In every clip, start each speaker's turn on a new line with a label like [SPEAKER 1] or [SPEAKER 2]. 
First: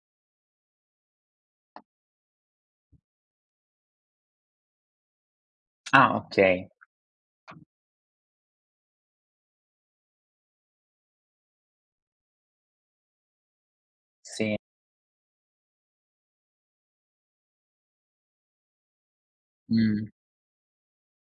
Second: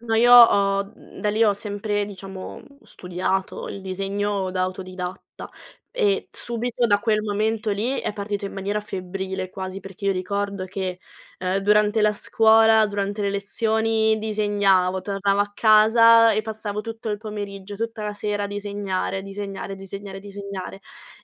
[SPEAKER 1] No, io ho, mhmm, da lì ho sempre, diciamo, studiato il disegno da autodidatta,
[SPEAKER 2] Ah
[SPEAKER 1] e
[SPEAKER 2] okay.
[SPEAKER 1] subito da quel momento lì è partito in maniera febbrile quasi, perché io ricordo che, uhm, durante la scuola, durante le lezioni
[SPEAKER 2] Sì.
[SPEAKER 1] disegnavo, tornavo a casa e passavo tutto il pomeriggio, tutta la sera a disegnare, a disegnare,
[SPEAKER 2] Mh.
[SPEAKER 1] disegnare, disegnare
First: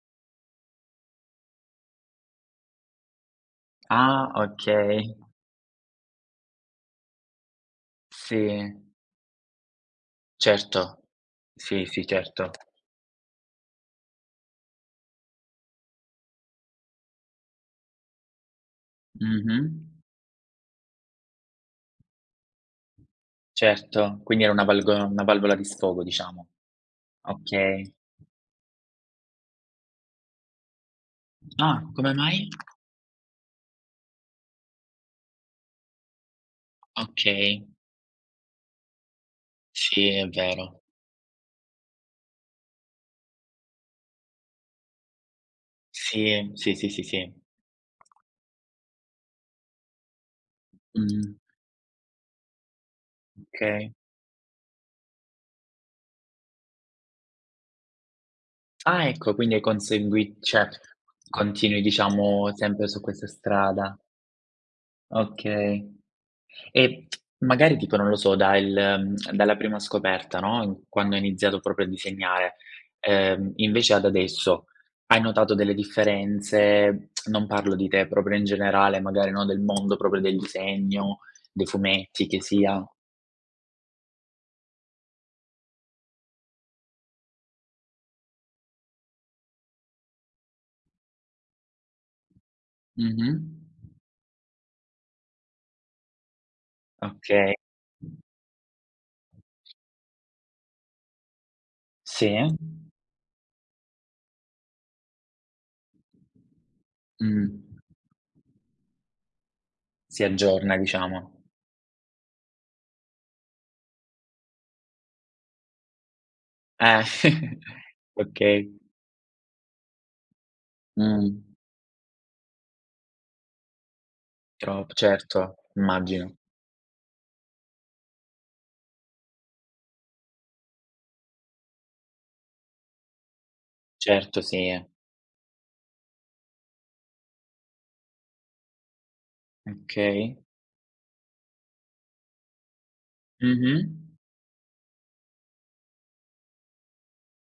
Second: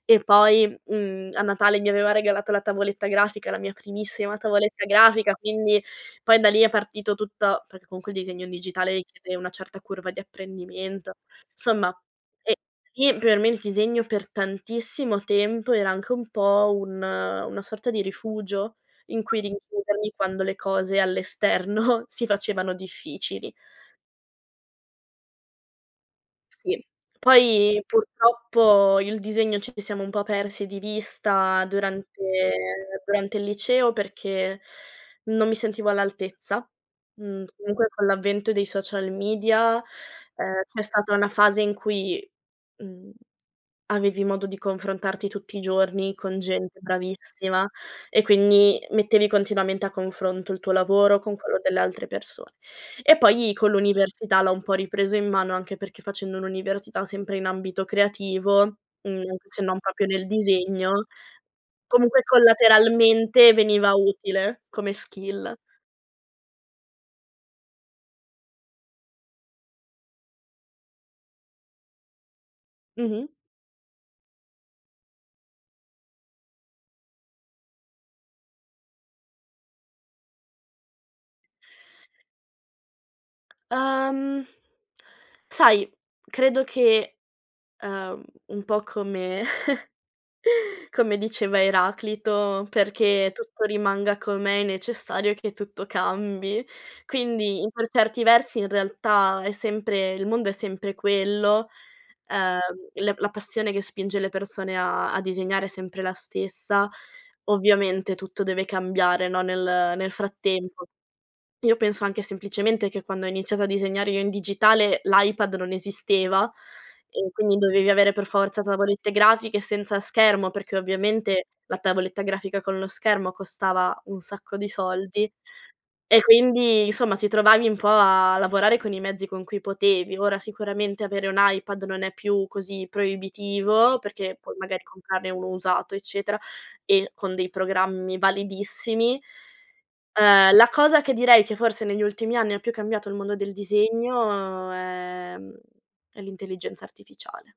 [SPEAKER 1] e poi, mhmm, a Natale mi aveva regalato la tavoletta grafica, la mia
[SPEAKER 2] Ah,
[SPEAKER 1] primissima tavoletta
[SPEAKER 2] okay.
[SPEAKER 1] grafica, quindi poi da lì è partito tutto, perché comunque il disegno in
[SPEAKER 2] Sì.
[SPEAKER 1] digitale richiede una certa curva di
[SPEAKER 2] Certo,
[SPEAKER 1] apprendimento.
[SPEAKER 2] sì,
[SPEAKER 1] Insomma,
[SPEAKER 2] sì, certo.
[SPEAKER 1] ehm, e sì per me il disegno per tantissimo tempo era anche un po' un una sorta di rifugio in cui
[SPEAKER 2] Mh-mh.
[SPEAKER 1] rinchiudermi quando le cose all' esterno si facevano difficili.
[SPEAKER 2] Certo. Quindi era una valgo una valvola di sfogo diciamo.
[SPEAKER 1] Sì, poi
[SPEAKER 2] Okay.
[SPEAKER 1] purtroppo, io e il disegno ci siamo un po' persi di vista
[SPEAKER 2] Ah, come
[SPEAKER 1] durante
[SPEAKER 2] mai?
[SPEAKER 1] durante il liceo, perché non mi sentivo all'altezza. Mhmm,
[SPEAKER 2] Okay.
[SPEAKER 1] comunque con l'avvento dei social media,
[SPEAKER 2] Sciì, è
[SPEAKER 1] ehm,
[SPEAKER 2] vero.
[SPEAKER 1] c'è stata una fase in cui, mhmm, avevi modo di confrontarti tutti i giorni, con
[SPEAKER 2] Sì, sì,
[SPEAKER 1] gente
[SPEAKER 2] sì, sì, sì.
[SPEAKER 1] bravissima e quindi mettevi continuamente a confronto, il tuo lavoro con
[SPEAKER 2] Mh.
[SPEAKER 1] quello delle altre persone. E poi con
[SPEAKER 2] kay.
[SPEAKER 1] l'università l'ho un po' ripreso in mano, anche perché facendo l'università sempre in ambito creativo,
[SPEAKER 2] Ah,
[SPEAKER 1] mhmm,
[SPEAKER 2] ecco. Quindi hai
[SPEAKER 1] se non proprio nel
[SPEAKER 2] consegui cioè
[SPEAKER 1] disegno,
[SPEAKER 2] continui
[SPEAKER 1] comunque
[SPEAKER 2] diciamo, sempre su questa
[SPEAKER 1] collateralmente veniva
[SPEAKER 2] strada.
[SPEAKER 1] utile come skill.
[SPEAKER 2] Okay. E magari tipo, non lo so, dal dalla prima scoperta, no, quando hai iniziato proprio a disegnare,
[SPEAKER 1] Mh-mh.
[SPEAKER 2] uhm, invece ad adesso hai notato delle differenze, non parlo di te, proprio in generale, magari no, del mondo proprio del disegno, dei fumetti che sia.
[SPEAKER 1] Uhm, sai, credo che, uhm, un po' come come diceva Eraclito: "Perché
[SPEAKER 2] Mh-mh.
[SPEAKER 1] tutto rimanga com'è è necessario che tutto cambi".
[SPEAKER 2] Okay.
[SPEAKER 1] Quindi, in per certi versi, in realtà, è sempre il mondo è sempre quello,
[SPEAKER 2] Sì.
[SPEAKER 1] uhm, la la passione che spinge le persone a a disegnare è sempre la stessa.
[SPEAKER 2] Mh.
[SPEAKER 1] Ovviamente tutto deve cambiare, no, nel nel
[SPEAKER 2] Si aggiorna,
[SPEAKER 1] frattempo.
[SPEAKER 2] diciamo.
[SPEAKER 1] Io penso anche semplicemente che quando ho iniziato a disegnare io in digitale l'iPad non esisteva,
[SPEAKER 2] Eh.
[SPEAKER 1] e quindi dovevi avere per forza
[SPEAKER 2] Okay.
[SPEAKER 1] tavolette grafiche, senza schermo perché ovviamente
[SPEAKER 2] Mh.
[SPEAKER 1] la tavoletta grafica con lo schermo, costava un sacco di
[SPEAKER 2] Trop
[SPEAKER 1] soldi
[SPEAKER 2] certo,
[SPEAKER 1] e
[SPEAKER 2] immagino.
[SPEAKER 1] quindi insomma ti trovavi un po' a lavorare, con i mezzi con cui potevi. Ora sicuramente avere un iPad non è più così proibitivo, perché
[SPEAKER 2] Certo,
[SPEAKER 1] poi magari
[SPEAKER 2] sì.
[SPEAKER 1] comprarne uno usato eccetera, e con dei programmi validissimi.
[SPEAKER 2] Okay.
[SPEAKER 1] Ehm, la cosa che direi che forse negli ultimi anni più cambiato il mondo del
[SPEAKER 2] Mh-mh.
[SPEAKER 1] disegno è mhmm, è l'intelligenza artificiale.